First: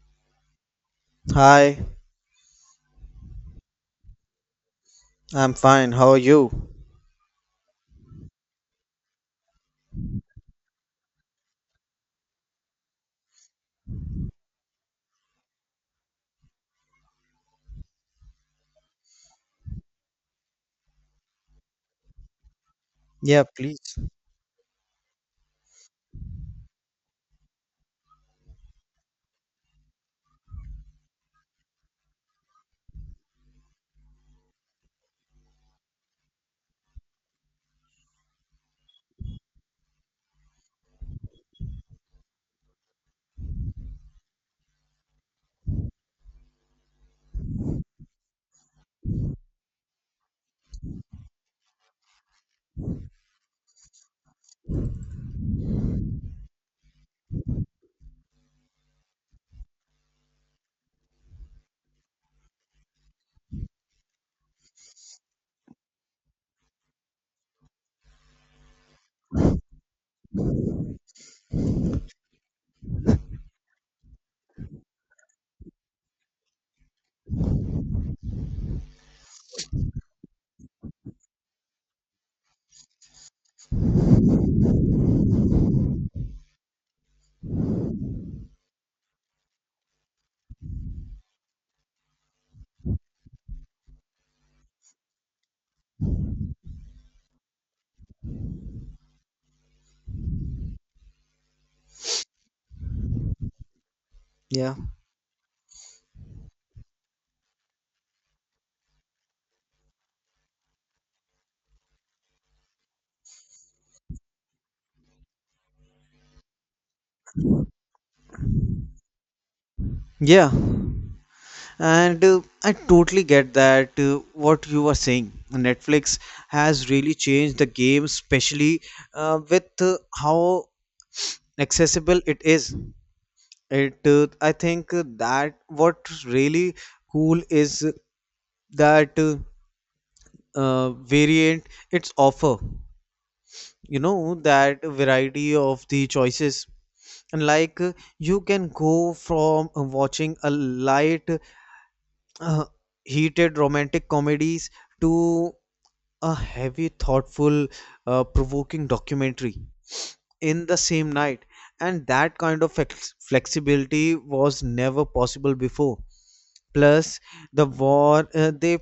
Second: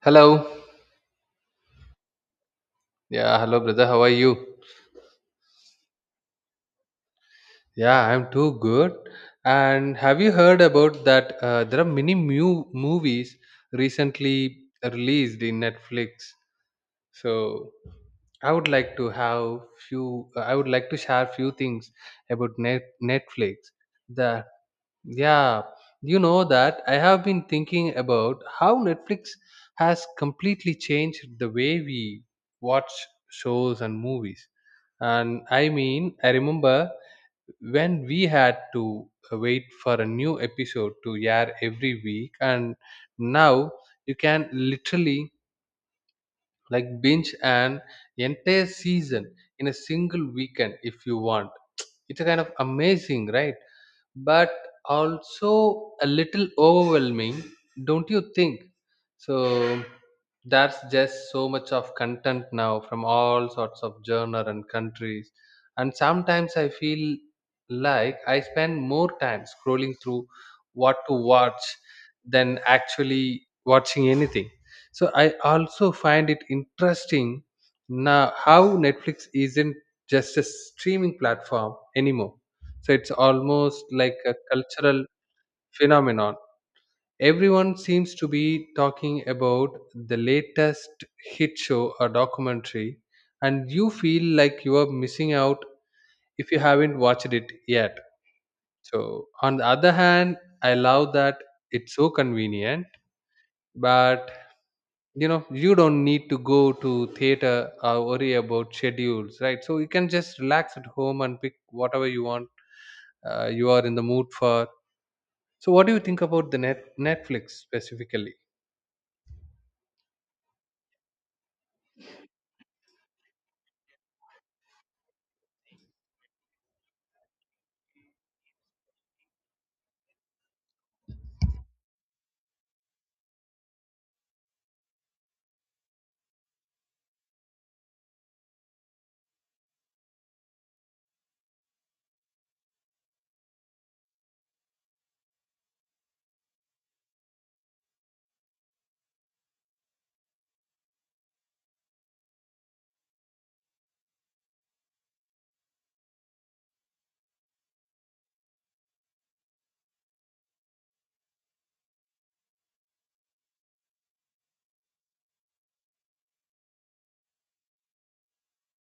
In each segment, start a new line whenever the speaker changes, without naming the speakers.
Hello.
Hi,
Yeah, hello, brother. How are you?
I'm fine. How are you?
Yeah, I'm too good. And have you heard about that? There are many new movies recently released in Netflix. So I would like to have few. I would like to share few things about
Yeah,
Netflix
please.
that Yeah, you know that I have been thinking about how Netflix has completely changed the way we watch shows and movies. And I mean, I remember when we had to wait for a new episode to air every week, and now you can literally like binge an entire season in a single weekend if you want. It's a kind of amazing, right? But also a little overwhelming, don't you think? So that's just so much of content now from all sorts of genre and countries, and sometimes I feel like I spend more time scrolling through what to watch than actually watching anything. So I also find it interesting now how Netflix isn't just a streaming platform anymore. So it's almost like a cultural phenomenon. Everyone seems to be talking about the latest hit show or documentary, and you feel like you are missing out if you haven't watched it yet. So on the other hand, I love that it's so convenient, but
Yeah.
you know you don't need to go to theater or worry about schedules, right? So you can just relax at home and pick whatever you want you are in the mood for. So what do you think about the Netflix specifically?
Yeah. And I totally get that what you were saying. Netflix has really changed the game, especially with how accessible it is. It I think that what really cool is that variant its offer. You know that variety of the choices like you can go from watching a light uh, heated romantic comedies to a heavy thoughtful provoking documentary in the same night. And that kind of flexibility was never possible before. Plus, the war uh, they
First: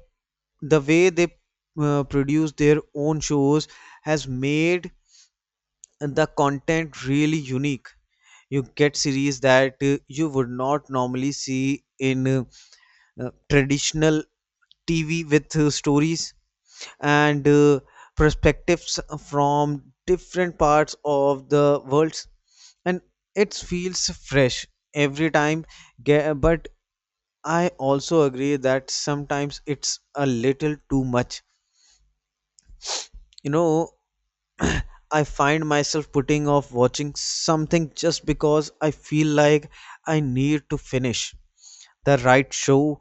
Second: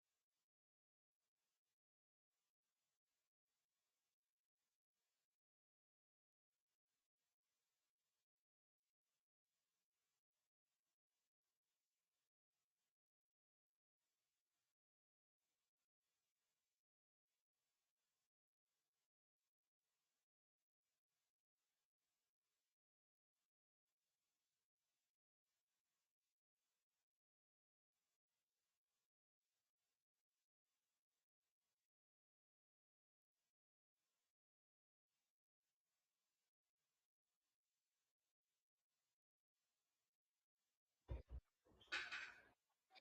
the way they produce their own shows has made the content really unique. You get series that you would not normally see in traditional TV, with stories and perspectives from different parts of the worlds, and it feels fresh every time. But I also agree that sometimes it's a little too much. You know, I find myself putting off watching something just because I feel like I need to finish the right show,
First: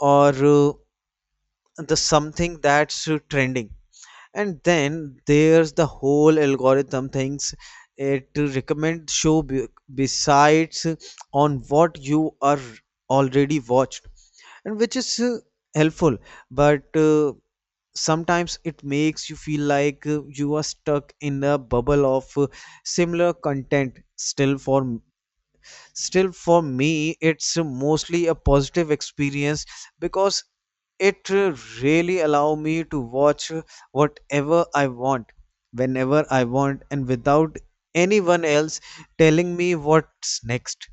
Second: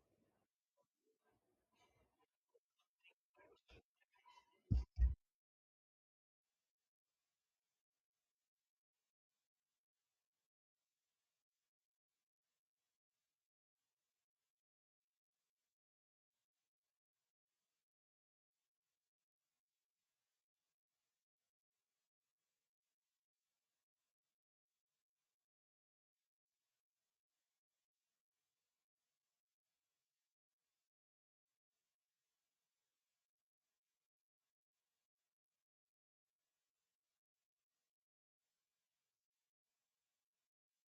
or the something that's trending. And then there's the whole algorithm things it to recommend besides on what you are already watched, and which is helpful, but sometimes it makes you feel like you are stuck in a bubble of similar content. Still for me it's mostly a positive experience because it really allow me to watch whatever I want, whenever I want, and without anyone else telling me what's next.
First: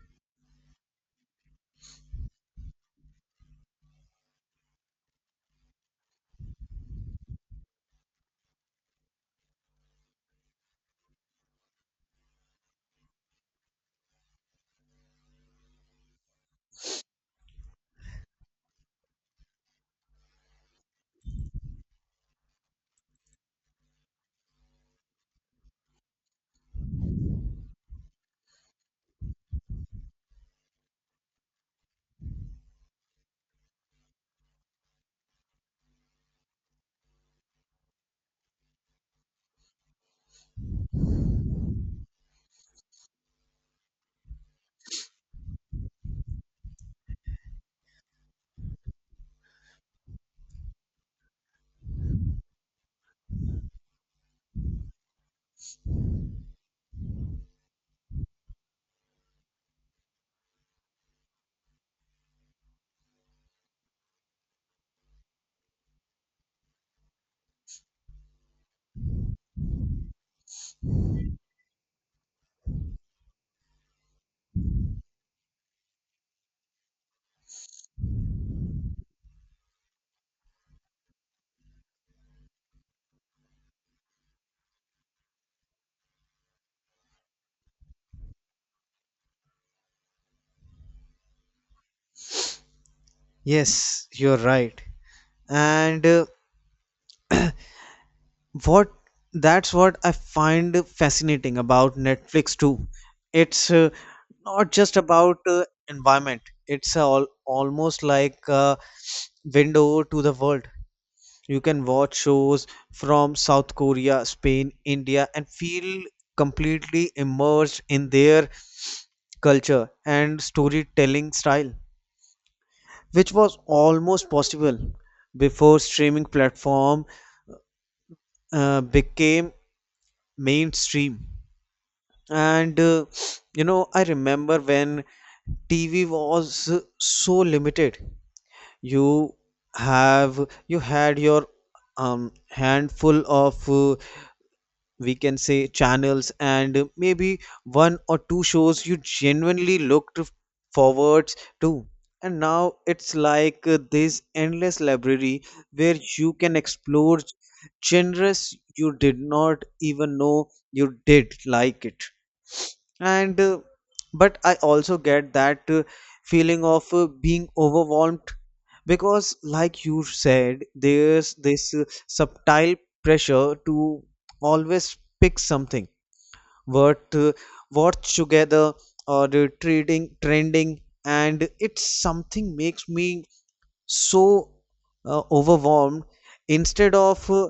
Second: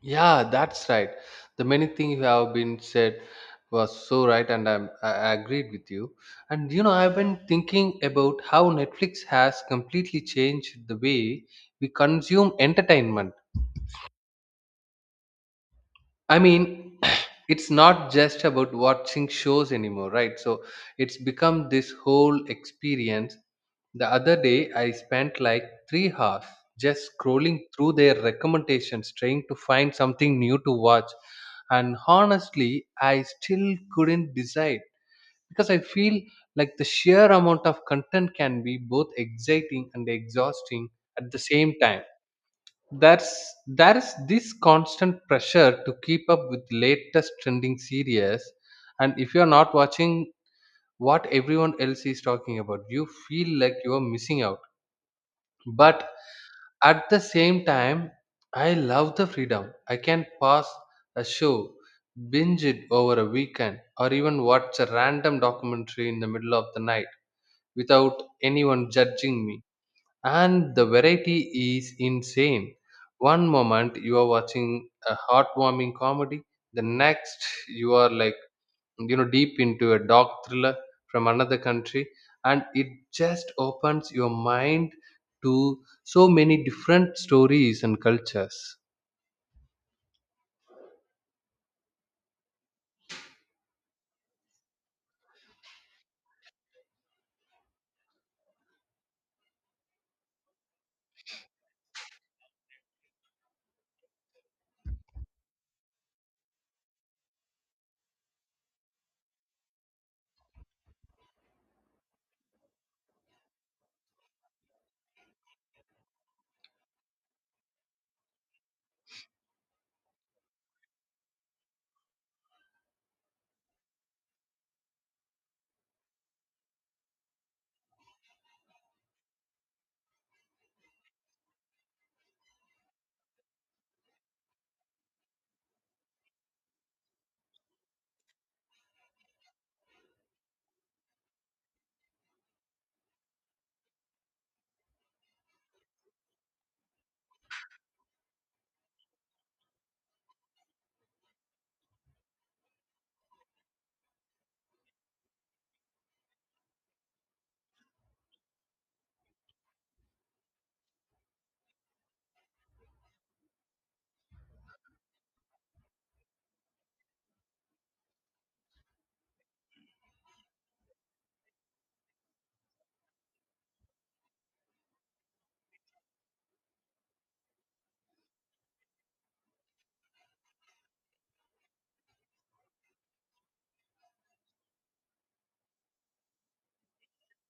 Yeah, that's right. The many things you have been said was so right, and I agreed with you. And you know, I've been thinking about how Netflix has completely changed the way we consume entertainment. I mean, it's not just about watching shows anymore, right? So it's become this whole experience. The other day, I spent like 3 hours just scrolling through their recommendations, trying to find something new to watch. And honestly, I still couldn't decide because I feel like the sheer amount of content can be both exciting and exhausting at the same time. There's there's this constant pressure to keep up with latest trending series, and if you're not watching what everyone else is talking about, you feel like you're missing out. But at the same time, I love the freedom. I can pause a show, binge it over a weekend, or even watch a random documentary in the middle of the night without anyone judging me. And the variety is insane. One moment you are watching a heartwarming comedy, the next you are, like, you know, deep into a dark thriller from another country, and it just opens your mind to so many different stories and cultures.
Yes, you're right. And uh, what that's what I find fascinating about Netflix too. It's not just about environment. It's almost like a window to the world. You can watch shows from South Korea, Spain, India and feel completely immersed in their culture and storytelling style, which was almost possible before streaming platform became mainstream. And you know, I remember when TV was so limited. You have you had your handful of we can say channels, and maybe one or two shows you genuinely looked forwards to. And now it's like this endless library where you can explore genres you did not even know you did like it. And But I also get that feeling of being overwhelmed, because like you said, there's this subtle pressure to always pick something, what watch together, or trading trending, and it's something makes me so overwhelmed instead of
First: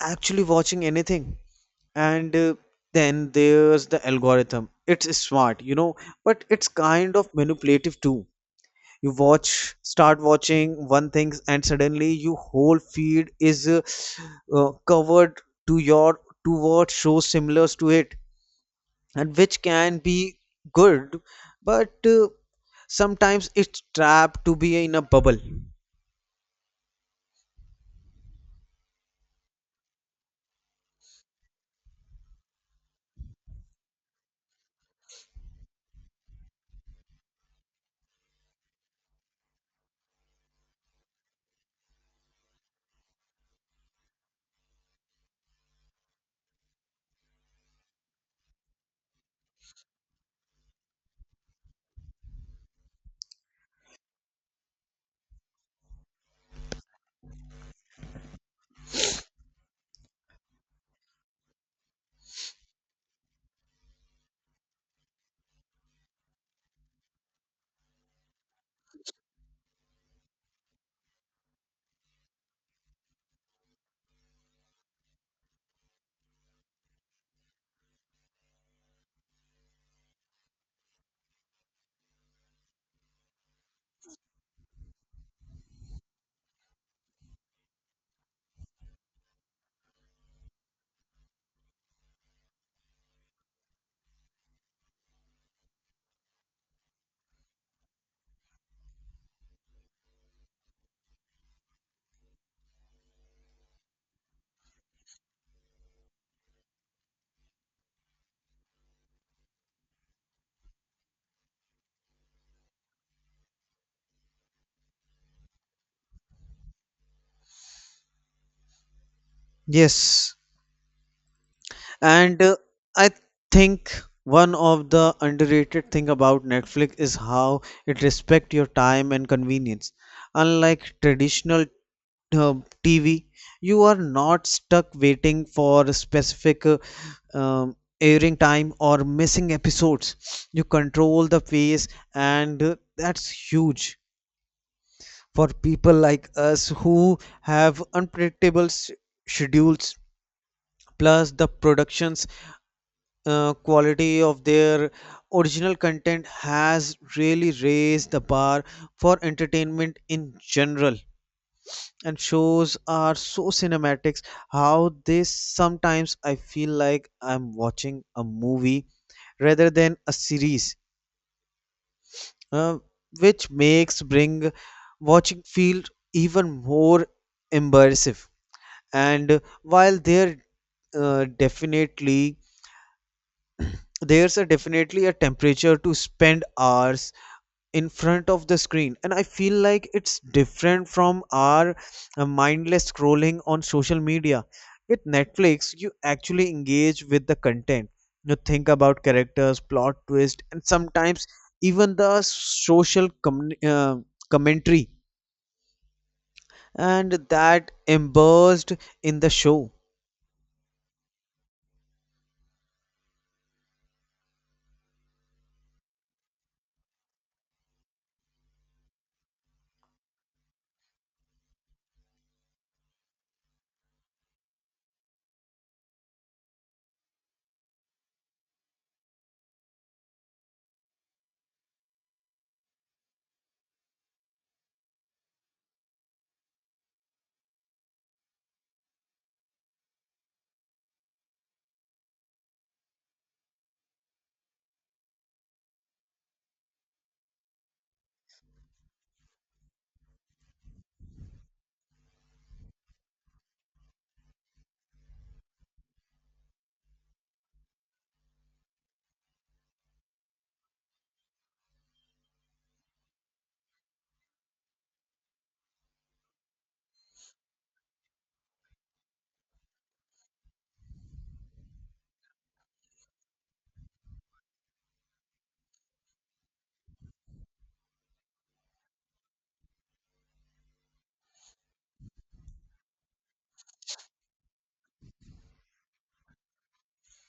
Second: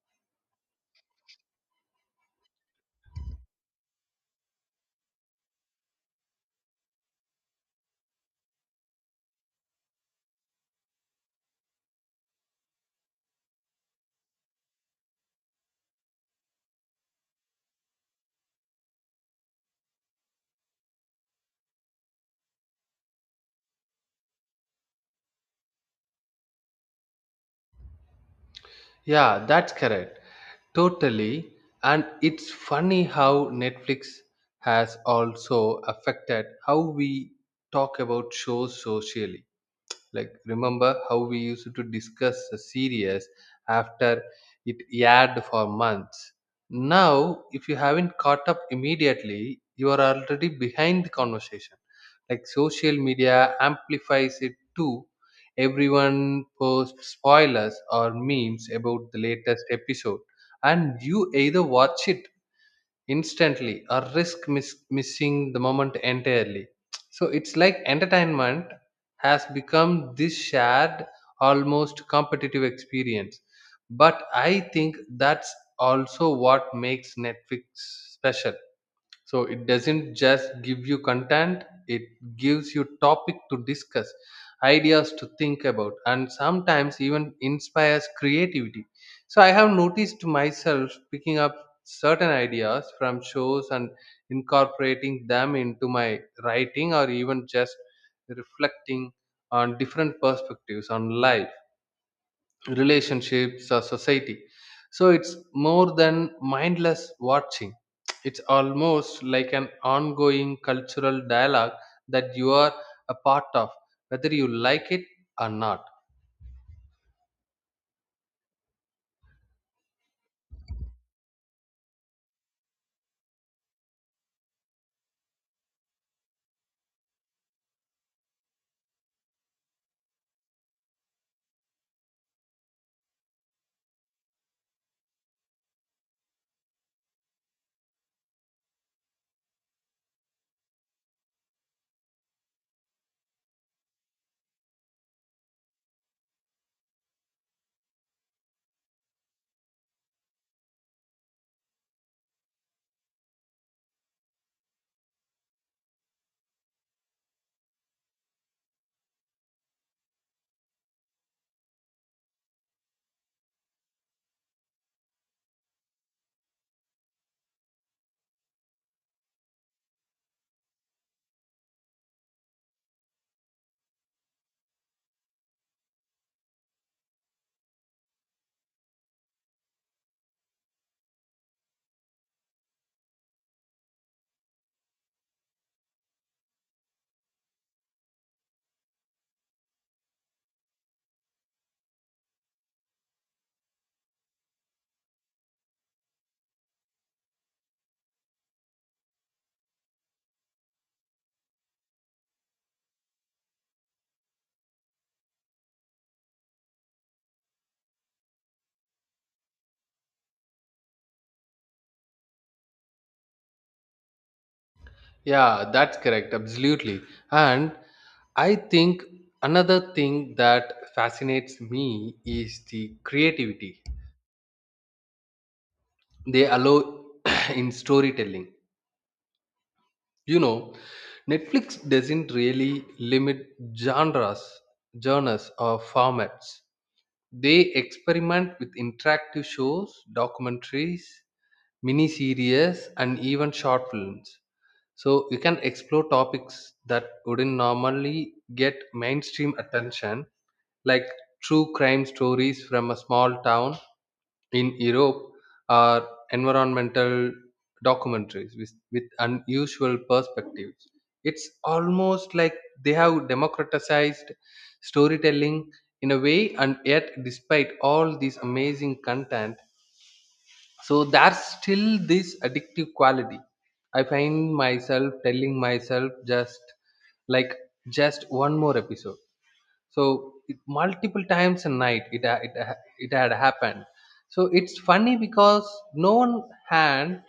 actually watching anything. And Then there's the algorithm. It's smart, you know, but it's kind of manipulative too. You watch start watching one thing and suddenly your whole feed is covered to your to what shows similar to it, and which can be good, but sometimes it's trapped to be in a bubble.
Yeah, that's correct. Totally. And it's funny how Netflix has also affected how we talk about shows socially. Like, remember how we used to discuss a series after it aired for months. Now, if you haven't caught up immediately, you are already behind the conversation. Like, social media amplifies it too. Everyone posts spoilers or memes about the latest episode, and you either watch it instantly or risk missing the moment entirely. So it's like entertainment has become this shared, almost competitive experience. But I think that's also what makes Netflix special. So it doesn't just give you content, it gives you topic to discuss, ideas to think about, and sometimes even inspires creativity. So I have noticed myself picking up certain ideas from shows and incorporating them into my writing, or even just reflecting on different perspectives on life, relationships, or society. So it's more than mindless watching. It's almost like an ongoing cultural dialogue that you are a part of, whether you like it or not.
Yes. And I think one of the underrated thing about Netflix is how it respect your time and convenience. Unlike traditional uh, TV, you are not stuck waiting for a specific um, airing time or missing episodes. You control the pace, and that's huge for people like us who have unpredictable schedules. Plus, the productions quality of their original content has really raised the bar for entertainment in general. And shows are so cinematics how they sometimes I feel like I'm watching a movie rather than a series, uh, which makes bring watching feel even more immersive. And while there definitely There's a definitely a temperature to spend hours in front of the screen, and I feel like it's different from our mindless scrolling on social media. With Netflix, you actually engage with the content. You think about characters, plot twist, and sometimes even the social commentary, and that immersed in the show.
Yeah, that's correct, absolutely. And I think another thing that fascinates me is the creativity they allow in storytelling. You know, Netflix doesn't really limit genres or formats. They experiment with interactive shows, documentaries, miniseries, and even short films. So you can explore topics that wouldn't normally get mainstream attention, like true crime stories from a small town in Europe, or environmental documentaries with unusual perspectives. It's almost like they have democratized storytelling in a way, and yet, despite all this amazing content, so there's still this addictive quality. I find myself telling myself just, like, just one more episode. So it, multiple times a night, it had happened. So it's funny because no one hand,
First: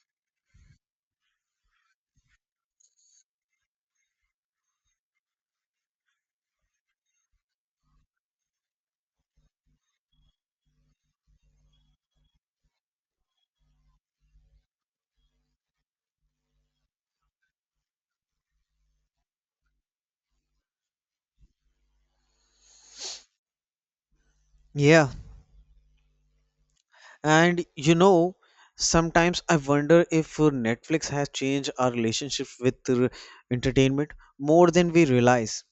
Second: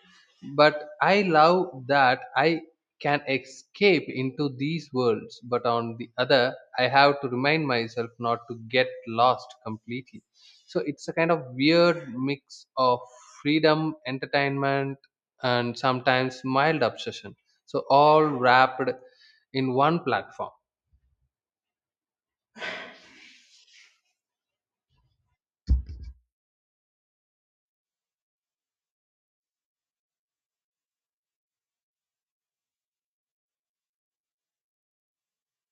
but I love that I can escape into these worlds, but on the other, I have to remind myself not to get lost completely. So it's a kind of weird mix of freedom, entertainment, and sometimes mild obsession, so all wrapped in one platform.
Yeah, and you know, sometimes I wonder if Netflix has changed our relationship with entertainment more than we realize.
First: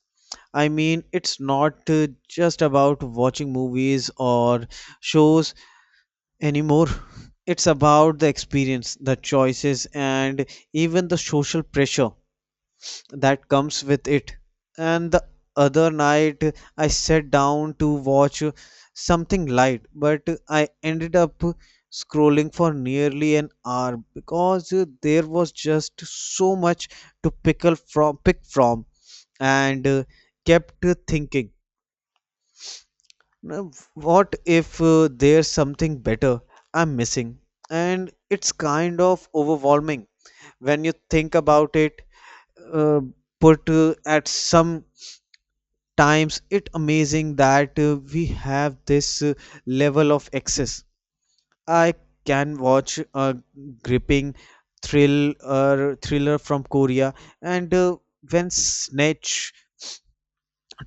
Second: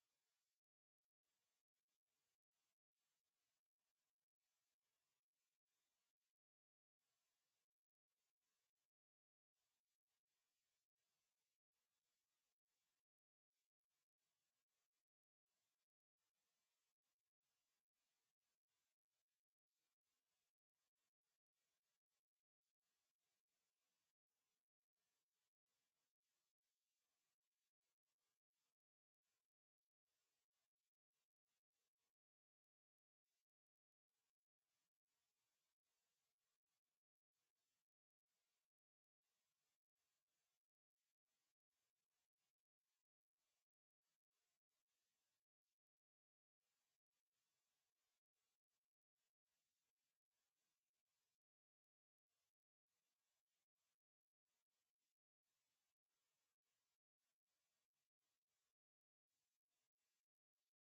I mean, it's not just about watching movies or shows anymore. It's about the experience, the choices, and even the social pressure that comes with it. And the other night, I sat down to watch something light, but I ended up scrolling for nearly an hour because there was just so much to pick from, and kept thinking, now, what if there's something better I'm missing? And it's kind of overwhelming when you think about it. Uh, but at some times, it amazing that we have this level of access. I can watch a gripping thriller from Korea, and when Snatch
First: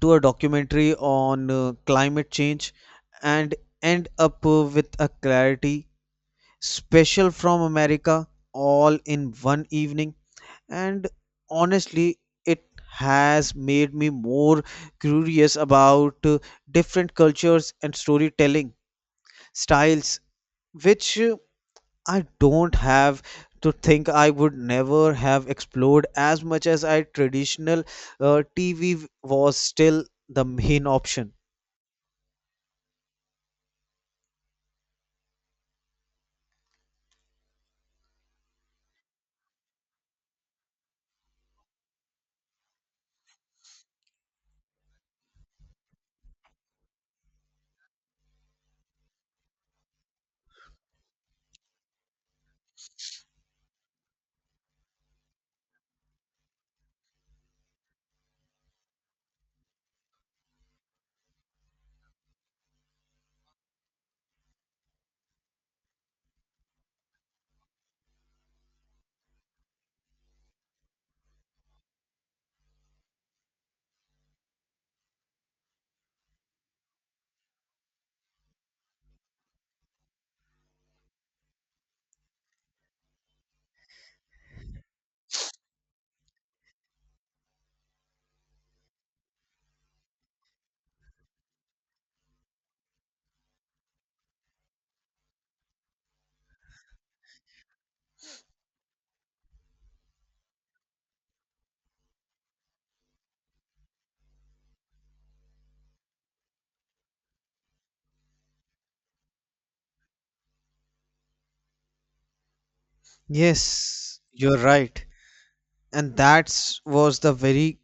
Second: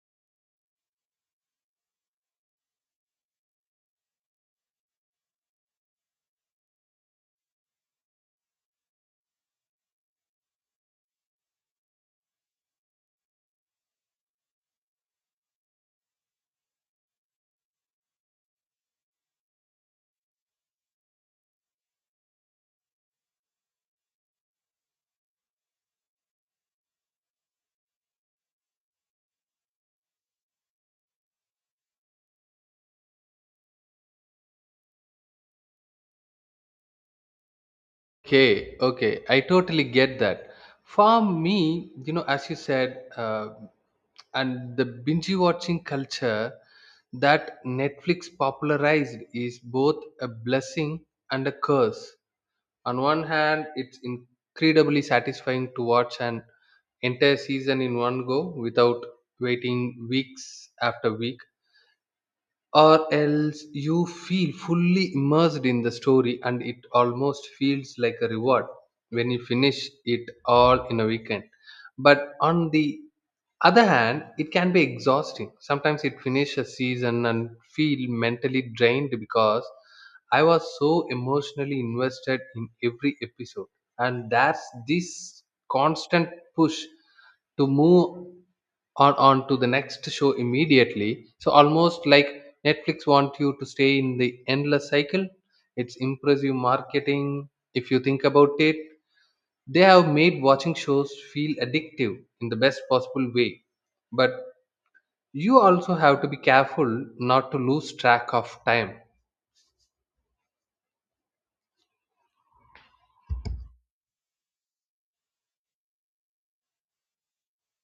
to a documentary on climate change, and end up with a clarity special from America, all in one evening. And honestly, it has made me more curious about different cultures and storytelling styles, which I don't have to think I would never have explored as much as I traditional TV was still the main option.
Okay, okay, I totally get that. For me, you know, as you said, and the binge watching culture that Netflix popularized is both a blessing and a curse. On one hand, it's incredibly satisfying to watch an entire season in one go without waiting weeks after week, or else you feel fully immersed in the story, and it almost feels like a reward when you finish it all in a weekend. But on the other hand, it can be exhausting. Sometimes it finish a season and feel mentally drained because I was so emotionally invested in every episode. And there's this constant push to move on to the next show immediately, so almost like Netflix want you to stay in the endless cycle. It's impressive marketing, if you think about it. They have made watching shows feel addictive in the best possible way, but you also have to be careful not to lose track of time.
Yes, you're right. And that's was the very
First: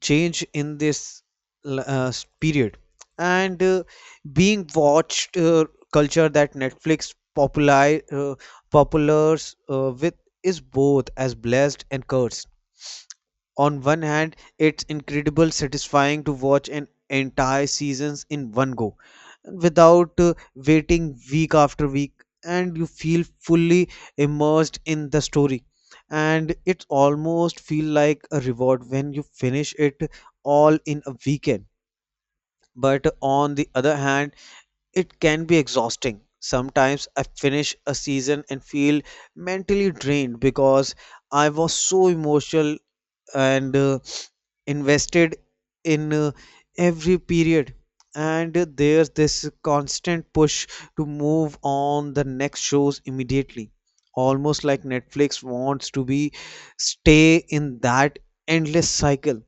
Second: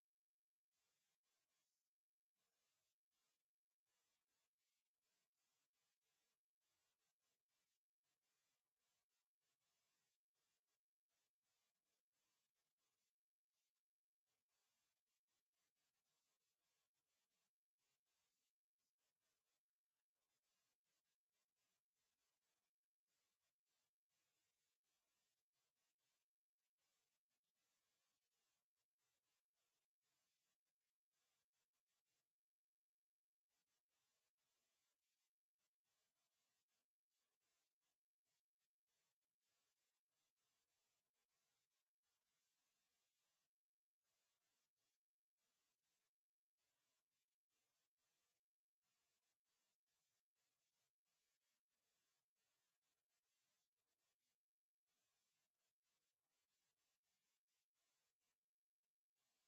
change in this period. And being watched culture that Netflix populi populars with is both as blessed and cursed. On one hand, it's incredible satisfying to watch an entire seasons in one go without waiting week after week, and you feel fully immersed in the story, and it almost feel like a reward when you finish it all in a weekend. But on the other hand, it can be exhausting. Sometimes I finish a season and feel mentally drained because I was so emotional and invested in every period. And there's this constant push to move on the next shows immediately, almost like Netflix wants to be stay in that endless cycle.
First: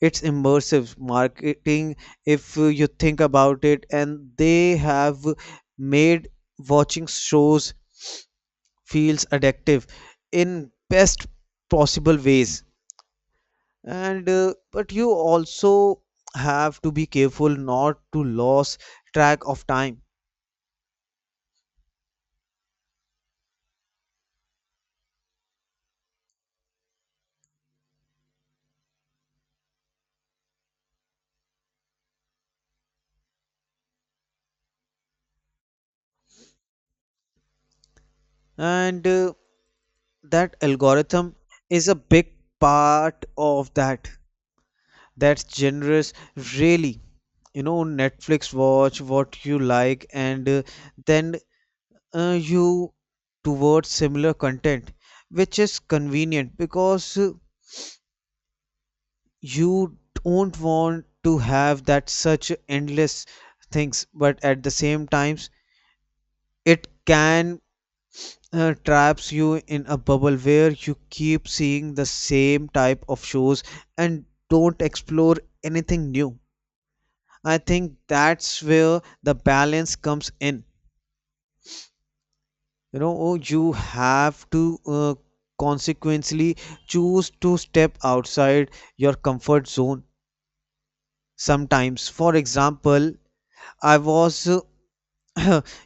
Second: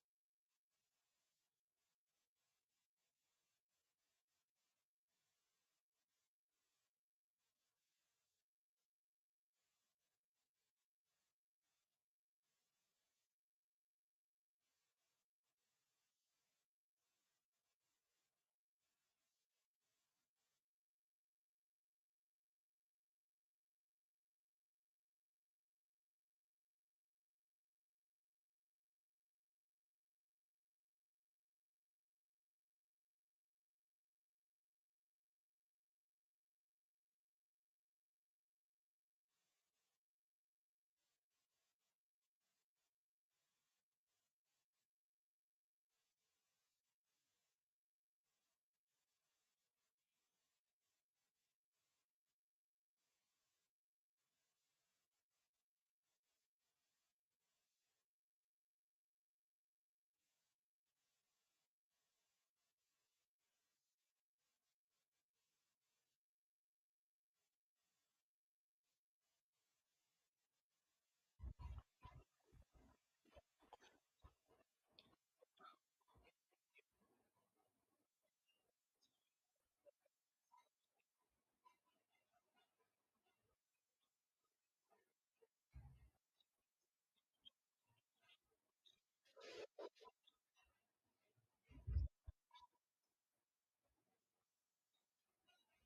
It's immersive marketing, if you think about it, and they have made watching shows feels addictive in best possible ways. And uh, but you also have to be careful not to lose track of time. And That algorithm is a big part of that. That's generous, really. You know, Netflix watch what you like and then you towards similar content, which is convenient because you don't want to have that such endless things, but at the same time it can traps you in a bubble where you keep seeing the same type of shows and don't explore anything new. I think that's where the balance comes in. You know, oh, you have to consequently choose to step outside your comfort zone sometimes. For example, I was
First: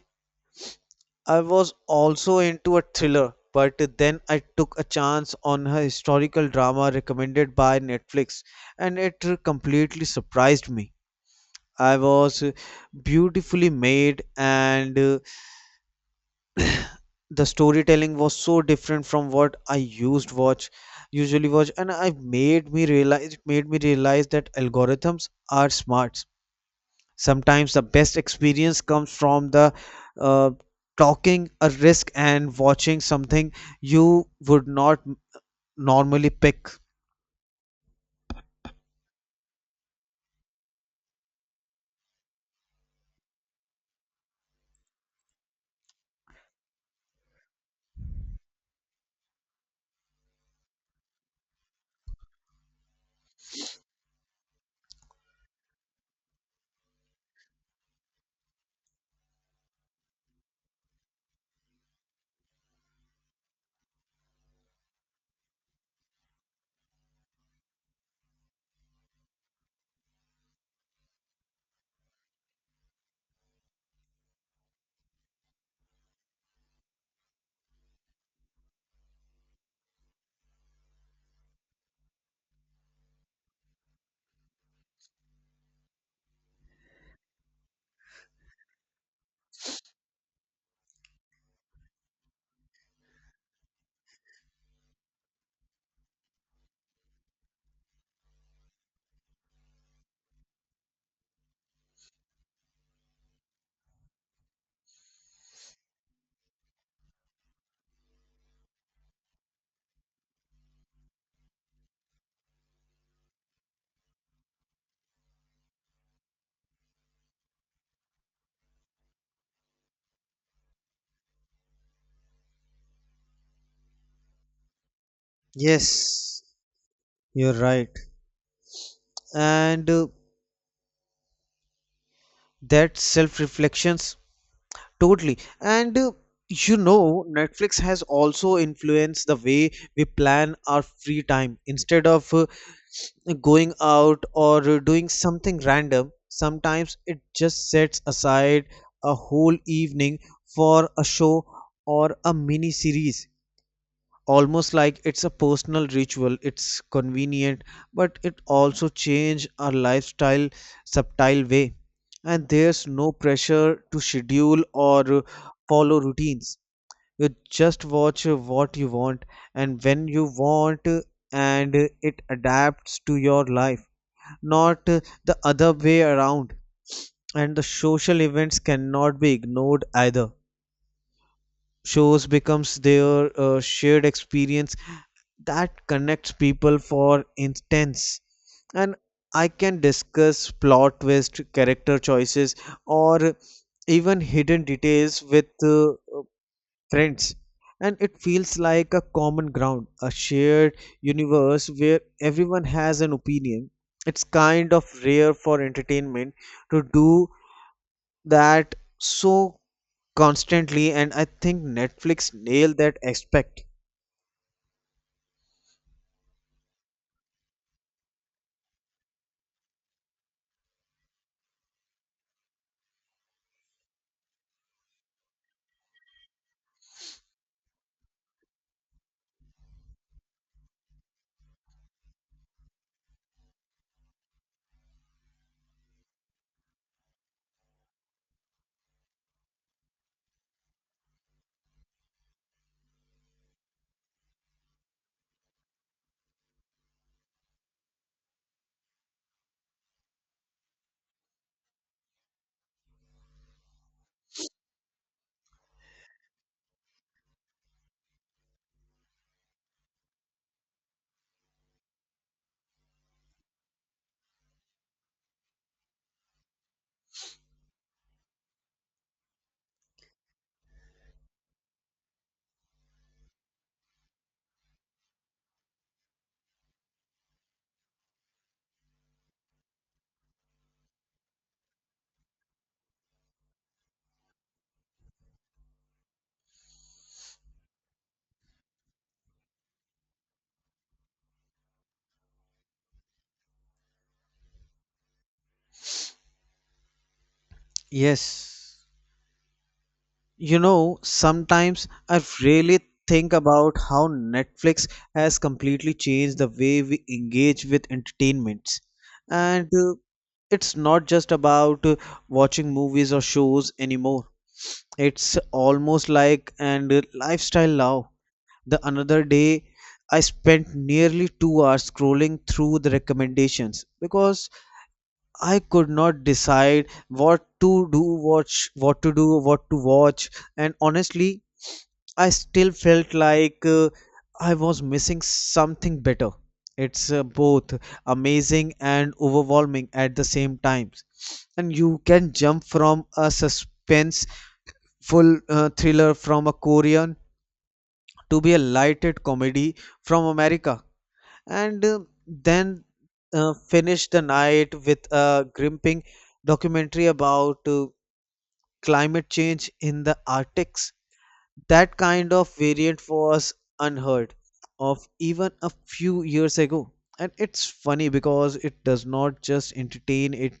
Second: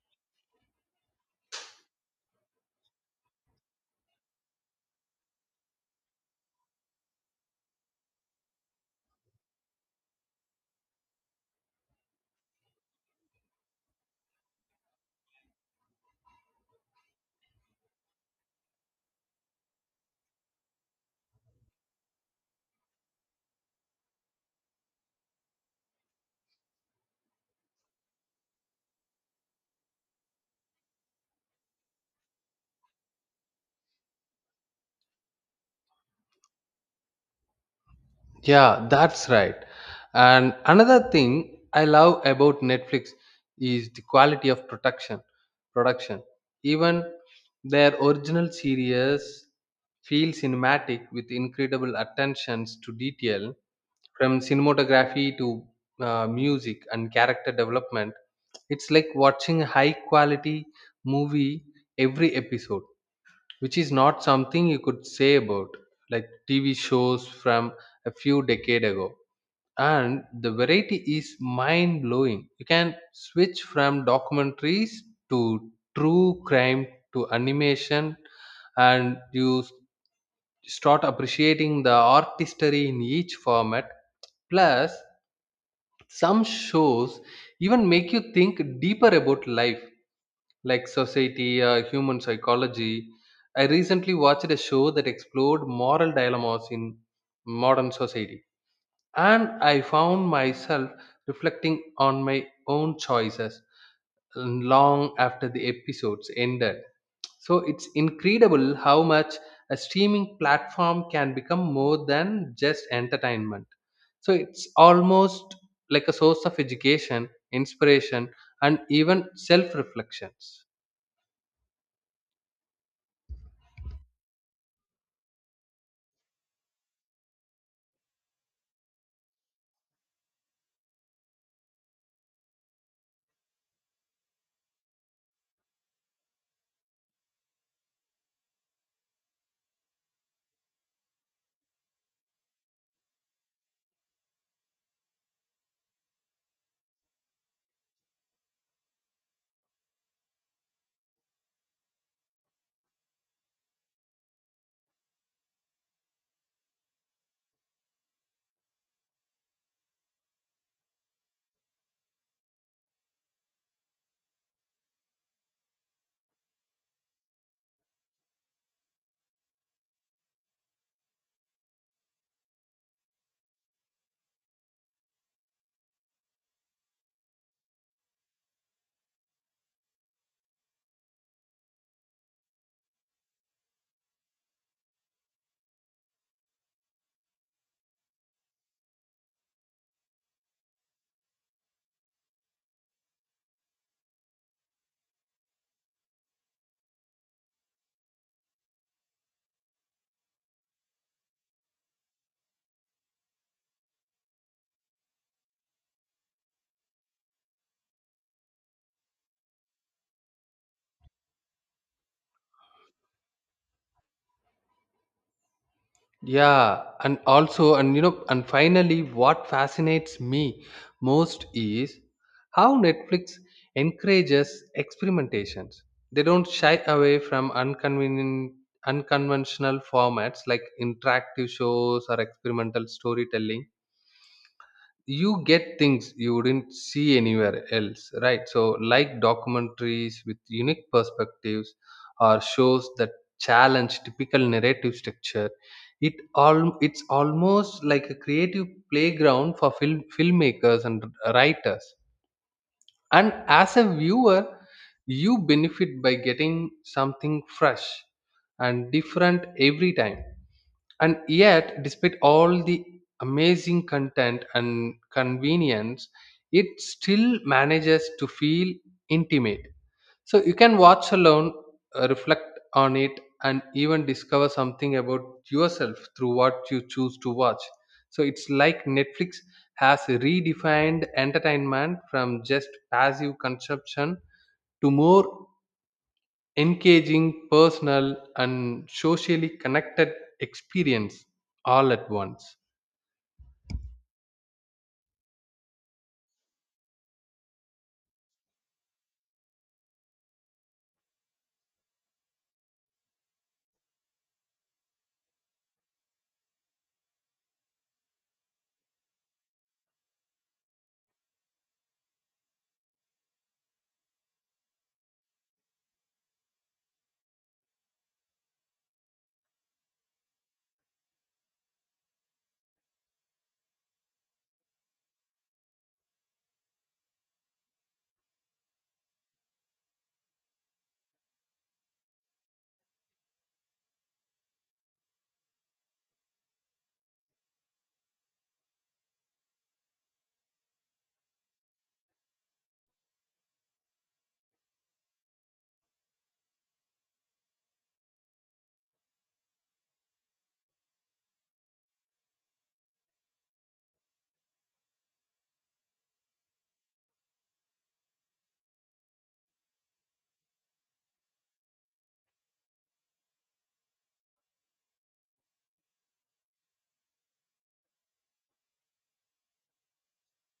I was also into a thriller, but then I took a chance on a historical drama recommended by Netflix, and it completely surprised me. I was beautifully made, and the storytelling was so different from what I used watch usually watch, and I made me realize it made me realize that algorithms are smart. Sometimes the best experience comes from the uh, talking a risk and watching something you would not normally pick.
Yeah, that's right. And another thing I love about Netflix is the quality of production. Production, even their original series feel cinematic with incredible attentions to detail, from cinematography to music and character development. It's like watching a high quality movie every episode, which is not something you could say about like TV shows from a few decade ago. And the variety is mind blowing. You can switch from documentaries to true crime to animation, and you start appreciating the artistry in each format. Plus, some shows even make you think deeper about life, like society, human psychology. I recently watched a show that explored moral dilemmas in modern society, and I found myself reflecting on my own choices long after the episodes ended. So it's incredible how much a streaming platform can become more than just entertainment. So it's almost like a source of education, inspiration, and even self reflections.
Yes, you're right. and That self reflections totally. And You know, Netflix has also influenced the way we plan our free time. Instead of going out or doing something random, sometimes it just sets aside a whole evening for a show or a mini series. Almost like it's a personal ritual. It's convenient, but it also changes our lifestyle subtle way. And there's no pressure to schedule or follow routines. You just watch what you want and when you want, and it adapts to your life, not the other way around. And the social events cannot be ignored either. Shows becomes their shared experience that connects people. For instance, and I can discuss plot twist, character choices, or even hidden details with friends, and it feels like a common ground, a shared universe where everyone has an opinion. It's kind of rare for entertainment to do that so constantly, and I think Netflix nailed that aspect.
Yeah, and also, and you know, and finally, what fascinates me most is how Netflix encourages experimentations. They don't shy away from unconvenient, unconventional formats like interactive shows or experimental storytelling. You get things you wouldn't see anywhere else, right? So like documentaries with unique perspectives, or shows that challenge typical narrative structure. It all, it's almost like a creative playground for filmmakers and writers, and as a viewer, you benefit by getting something fresh and different every time. And yet, despite all the amazing content and convenience, it still manages to feel intimate. So you can watch alone, reflect on it, and even discover something about yourself through what you choose to watch. So it's like Netflix has redefined entertainment from just passive consumption to more engaging, personal, and socially connected experience all at once.
Yes. You know, sometimes I really think about how Netflix has completely changed the way we engage with entertainments. And it's not just about watching movies or shows anymore. It's almost like an lifestyle now. The another day I spent nearly 2 hours scrolling through the recommendations because I could not decide watch, what to watch, and honestly, I still felt like I was missing something better. It's both amazing and overwhelming at the same time, and you can jump from a suspenseful thriller from a Korean to be a lighted comedy from America and then finish the night with a gripping documentary about climate change in the Arctics. That kind of variant was unheard of even a few years ago. And it's funny because it does not just entertain, it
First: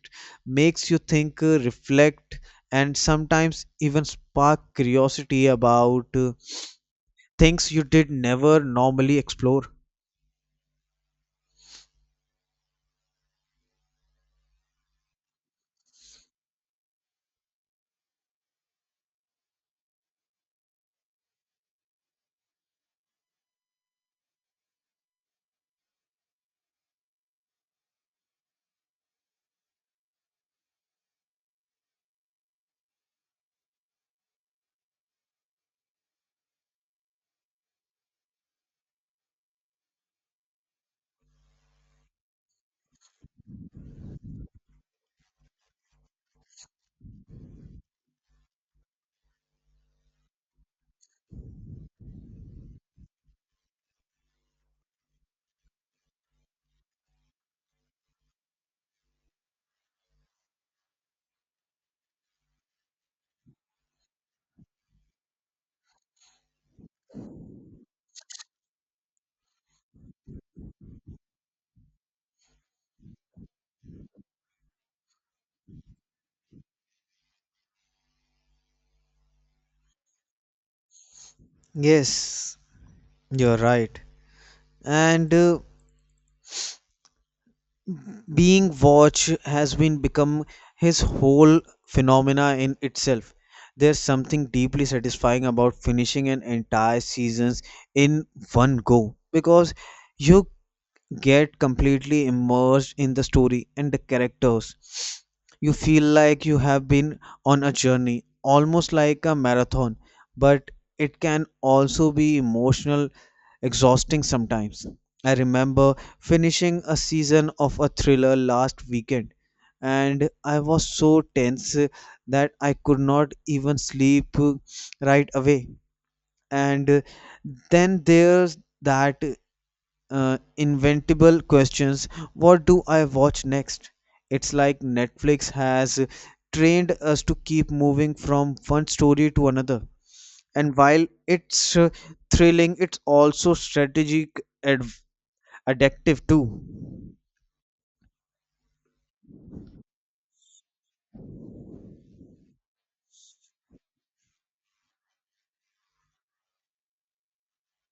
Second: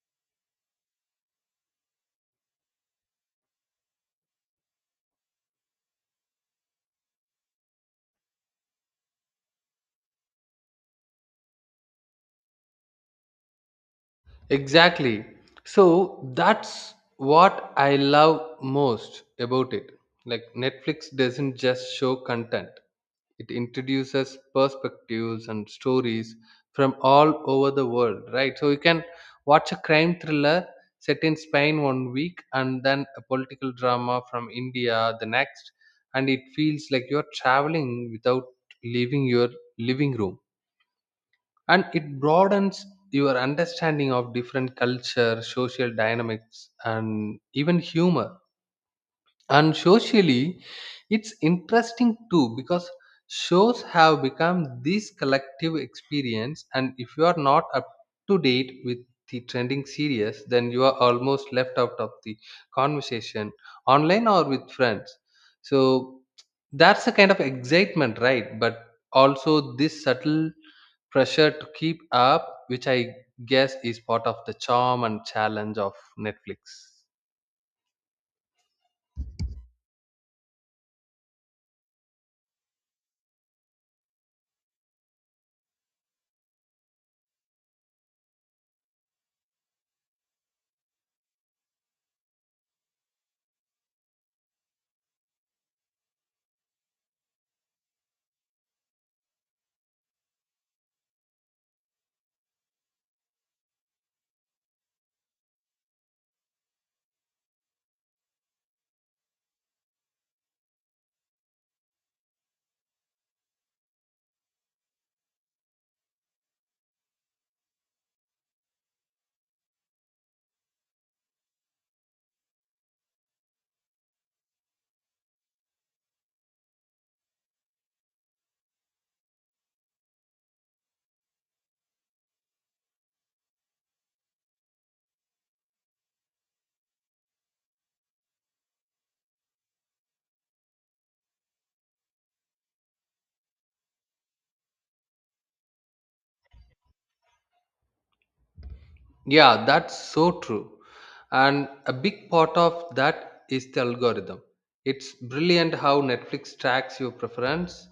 makes you think, reflect, and sometimes even spark curiosity about things you did never normally explore.
Exactly. So that's what I love most about it. Like, Netflix doesn't just show content, it introduces perspectives and stories from all over the world, right? So you can watch a crime thriller set in Spain one week and then a political drama from India the next, and it feels like you're traveling without leaving your living room. And it broadens your understanding of different culture, social dynamics, and even humor. And socially, it's interesting too, because shows have become this collective experience, and if you are not up to date with the trending series, then you are almost left out of the conversation online or with friends. So that's a kind of excitement, right? But also this subtle pressure to keep up, which I guess is part of the charm and challenge of Netflix.
Yes, you're right. And being watched has been become his whole phenomena in itself. There's something deeply satisfying about finishing an entire seasons in one go, because you get completely immersed in the story and the characters. You feel like you have been on a journey, almost like a marathon, but it can also be emotional exhausting sometimes. I remember finishing a season of a thriller last weekend, and I was so tense that I could not even sleep right away. And then there's that inventable questions, what do I watch next? It's like Netflix has trained us to keep moving from one story to another. And while it's thrilling, it's also strategic, addictive too.
Yeah, that's so true. And a big part of that is the algorithm. It's brilliant how Netflix tracks your preference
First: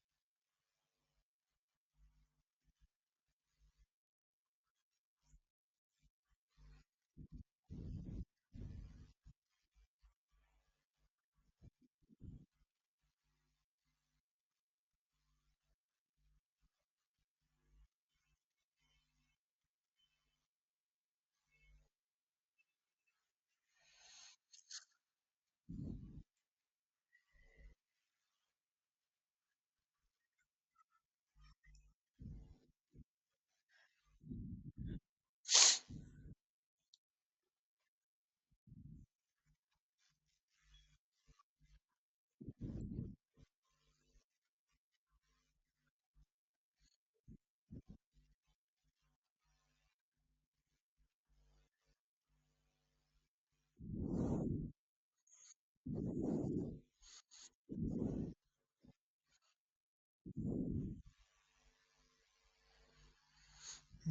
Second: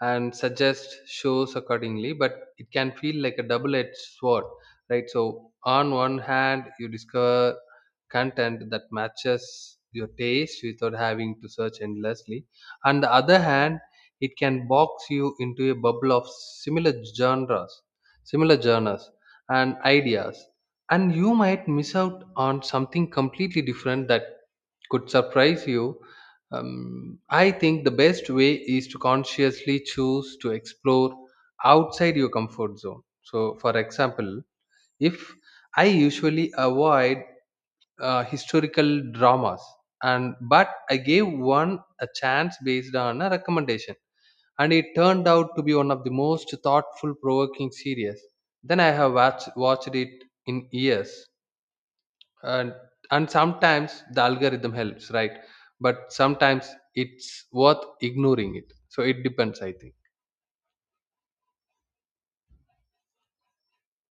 and suggests shows accordingly, but it can feel like a double edged sword, right? So on one hand, you discover content that matches your taste without having to search endlessly. On the other hand, it can box you into a bubble of similar genres, similar genres and ideas, and you might miss out on something completely different that could surprise you. I think the best way is to consciously choose to explore outside your comfort zone. So, for example, if I usually avoid historical dramas, and but I gave one a chance based on a recommendation, and it turned out to be one of the most thoughtful, provoking series. Then I have watched it in years. and and sometimes the algorithm helps, right? But sometimes it's worth ignoring it, so it depends, I think.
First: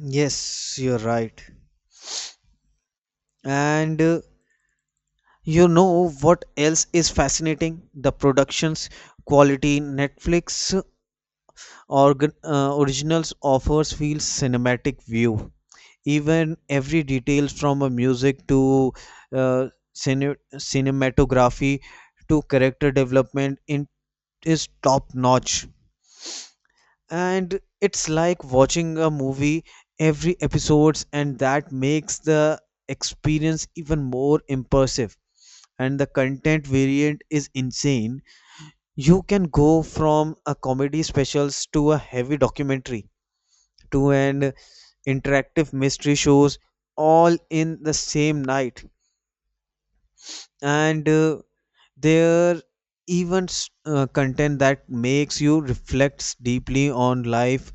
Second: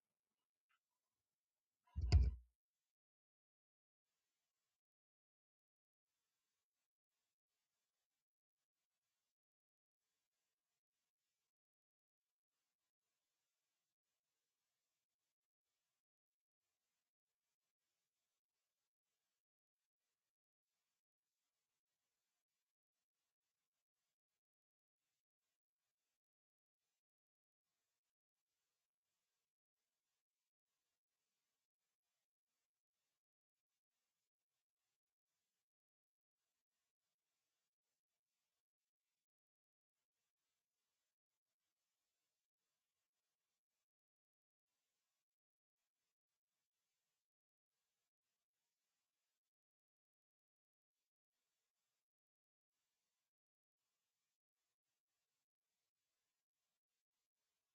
Yes, you're right. And you know what else is fascinating? The productions quality Netflix originals offers feels cinematic view. Even every detail from a music to uh, cinematography to character development in, is top notch. And it's like watching a movie every episodes, and that makes the experience even more immersive. And the content variant is insane. You can go from a comedy specials to a heavy documentary to an interactive mystery shows, all in the same night. And there even content that makes you reflects deeply on life,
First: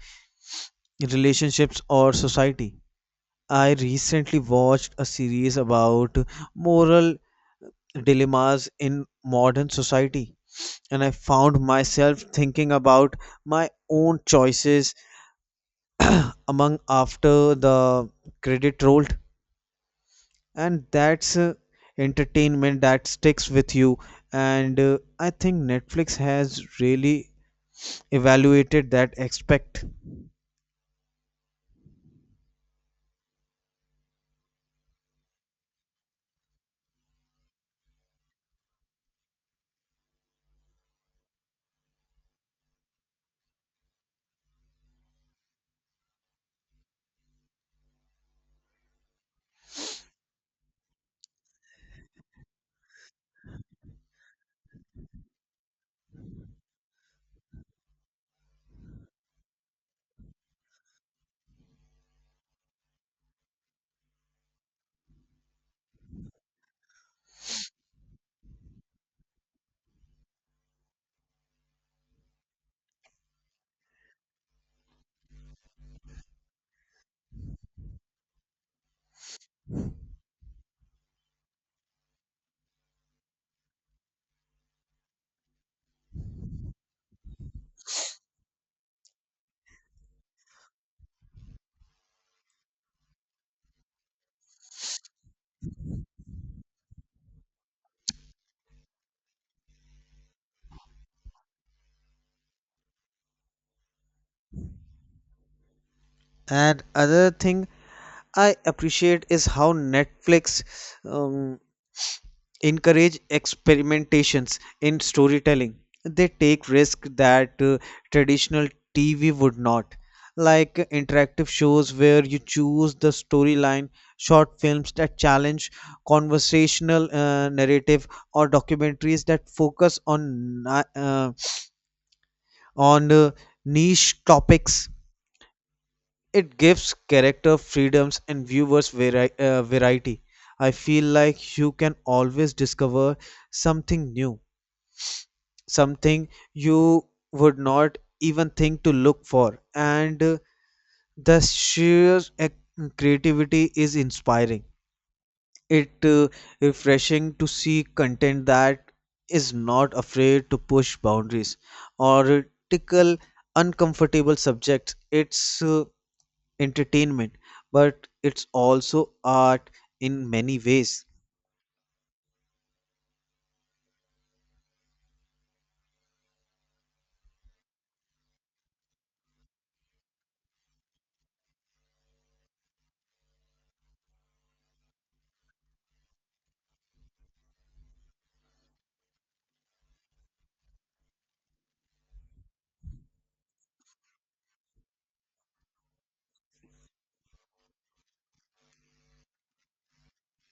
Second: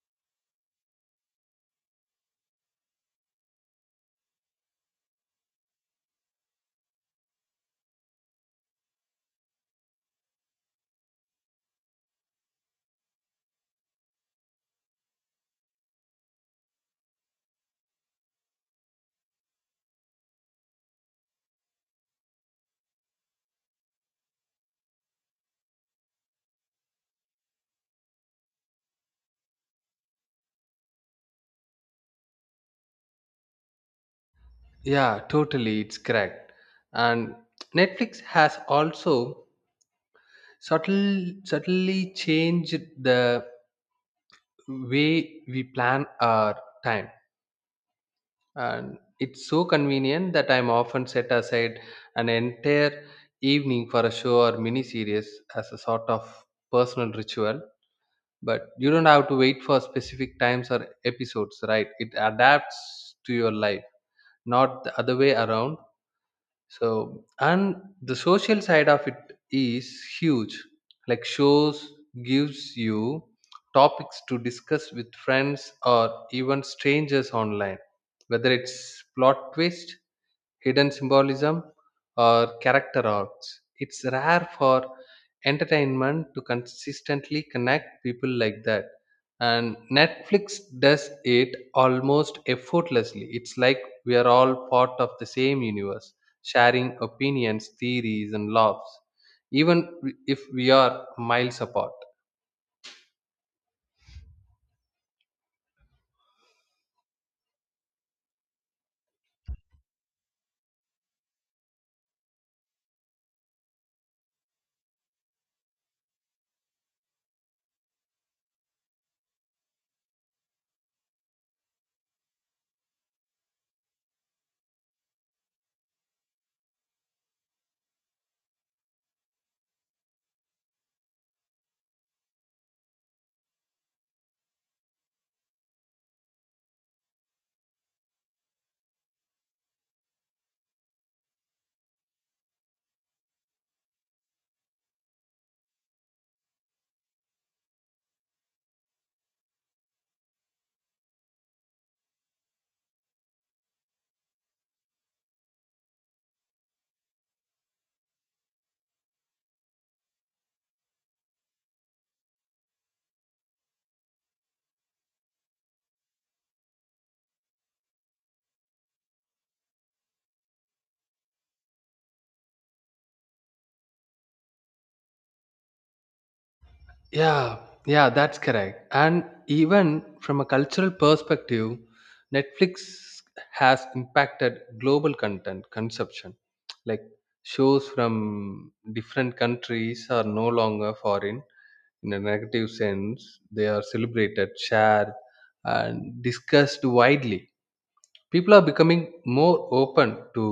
relationships or society. I recently watched a series about moral dilemmas in modern society, and I found myself thinking about my own choices among after the credit rolled. And that's entertainment that sticks with you. And I think Netflix has really evaluated that aspect.
Yeah, totally, it's correct. And Netflix has also subtle subtly changed the way we plan our time. And it's so convenient that I'm often set aside an entire evening for a show or mini series as a sort of personal ritual. But you don't have to wait for specific times or episodes, right? It adapts to your life, not the other way around. So, and the social side of it is huge. Like, shows gives you topics to discuss with friends or even strangers online, whether it's plot twist, hidden symbolism, or character arcs. It's rare for entertainment to consistently connect people like that. And Netflix does it almost effortlessly. It's like we are all part of the same universe, sharing opinions, theories, and laughs, even if we are miles apart.
And other thing I appreciate is how Netflix um, encourage experimentations in storytelling. They take risk that traditional TV would not, like interactive shows where you choose the storyline, short films that challenge conversational narrative, or documentaries that focus on on uh, niche topics. It gives character freedoms and viewers variety. I feel like you can always discover something new, something you would not even think to look for. And the sheer creativity is inspiring. It refreshing to see content that is not afraid to push boundaries or tickle uncomfortable subjects. It's entertainment, but it's also art in many ways.
Yeah, yeah, that's correct. And even from a cultural perspective, Netflix has impacted global content consumption. Like, shows from different countries are no longer foreign in a negative sense. They are celebrated, shared, and discussed widely. People are becoming more open to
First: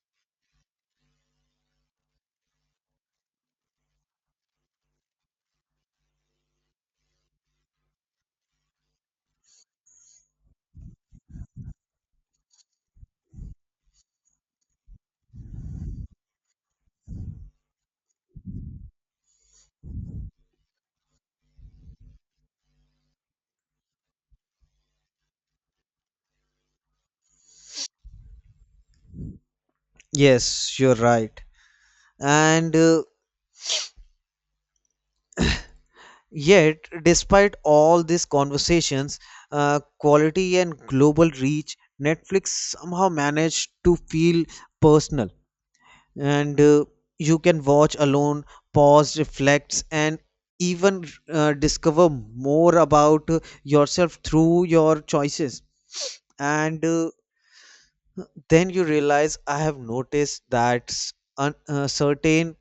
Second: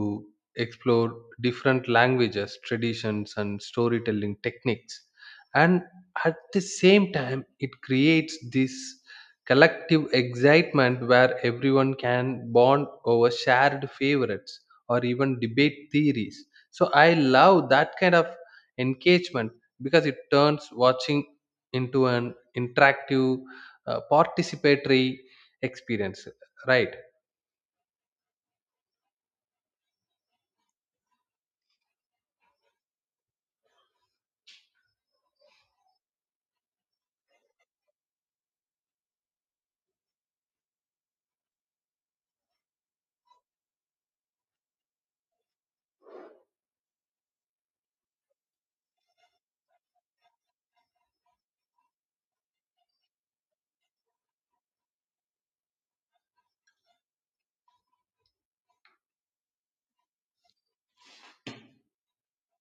explore different languages, traditions, and storytelling techniques. And at the same time, it creates this collective excitement where everyone can bond over shared favorites or even debate theories. So I love that kind of engagement, because it turns watching into an interactive, participatory experience, right?
Yes, you're right. And uh, Yet, despite all these conversations, quality and global reach, Netflix somehow managed to feel personal. And you can watch alone, pause, reflect, and even discover more about yourself through your choices. And then you realize I have noticed that certain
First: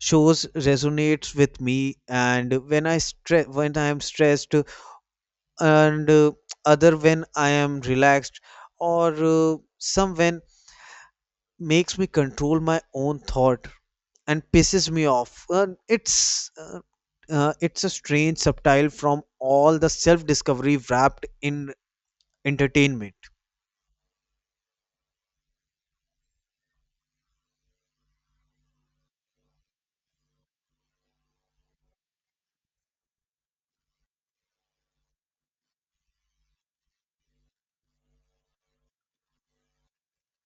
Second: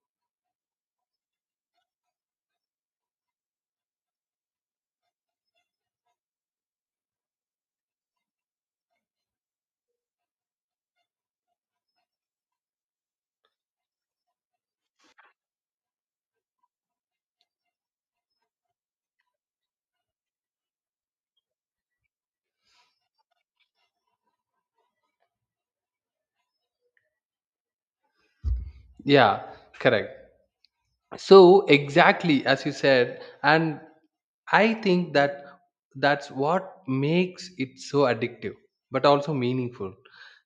shows resonates with me, and when I am stressed, and other when I am relaxed, or some when makes me control my own thought and pisses me off. It's a strange subtile from all the self-discovery wrapped in entertainment.
Yeah, correct. So exactly as you said, and I think that that's what makes it so addictive, but also meaningful.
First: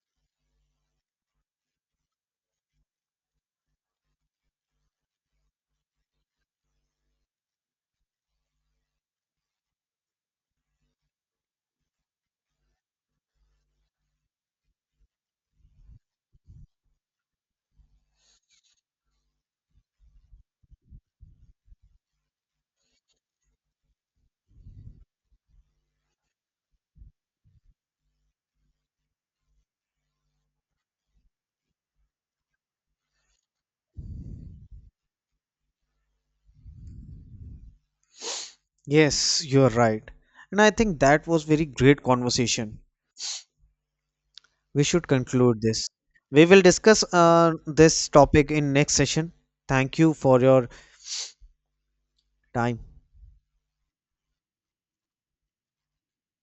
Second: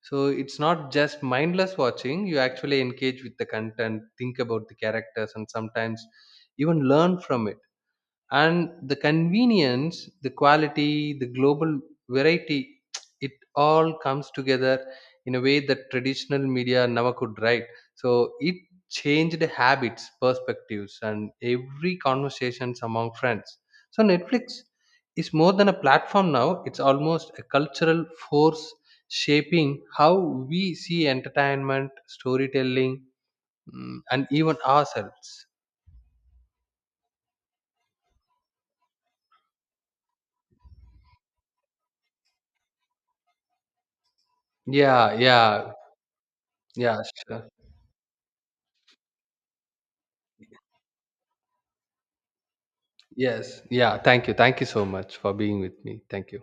So it's not just mindless watching. You actually engage with the content, think about the characters, and sometimes even learn from it. And the convenience, the quality, the global variety, it all comes together in a way that traditional media never could, right? So it changed habits, perspectives, and every conversations among friends. So Netflix is more than a platform now. It's almost a cultural force, shaping how we see entertainment, storytelling, and even ourselves.
Yes, you are right, and I think that was very great conversation. We should
Yeah,
conclude
yeah,
this. We will
yeah.
discuss
Sure.
this topic in next session. Thank you for your time.
Yes. Yeah. Thank you. Thank you so much for being with me. Thank you.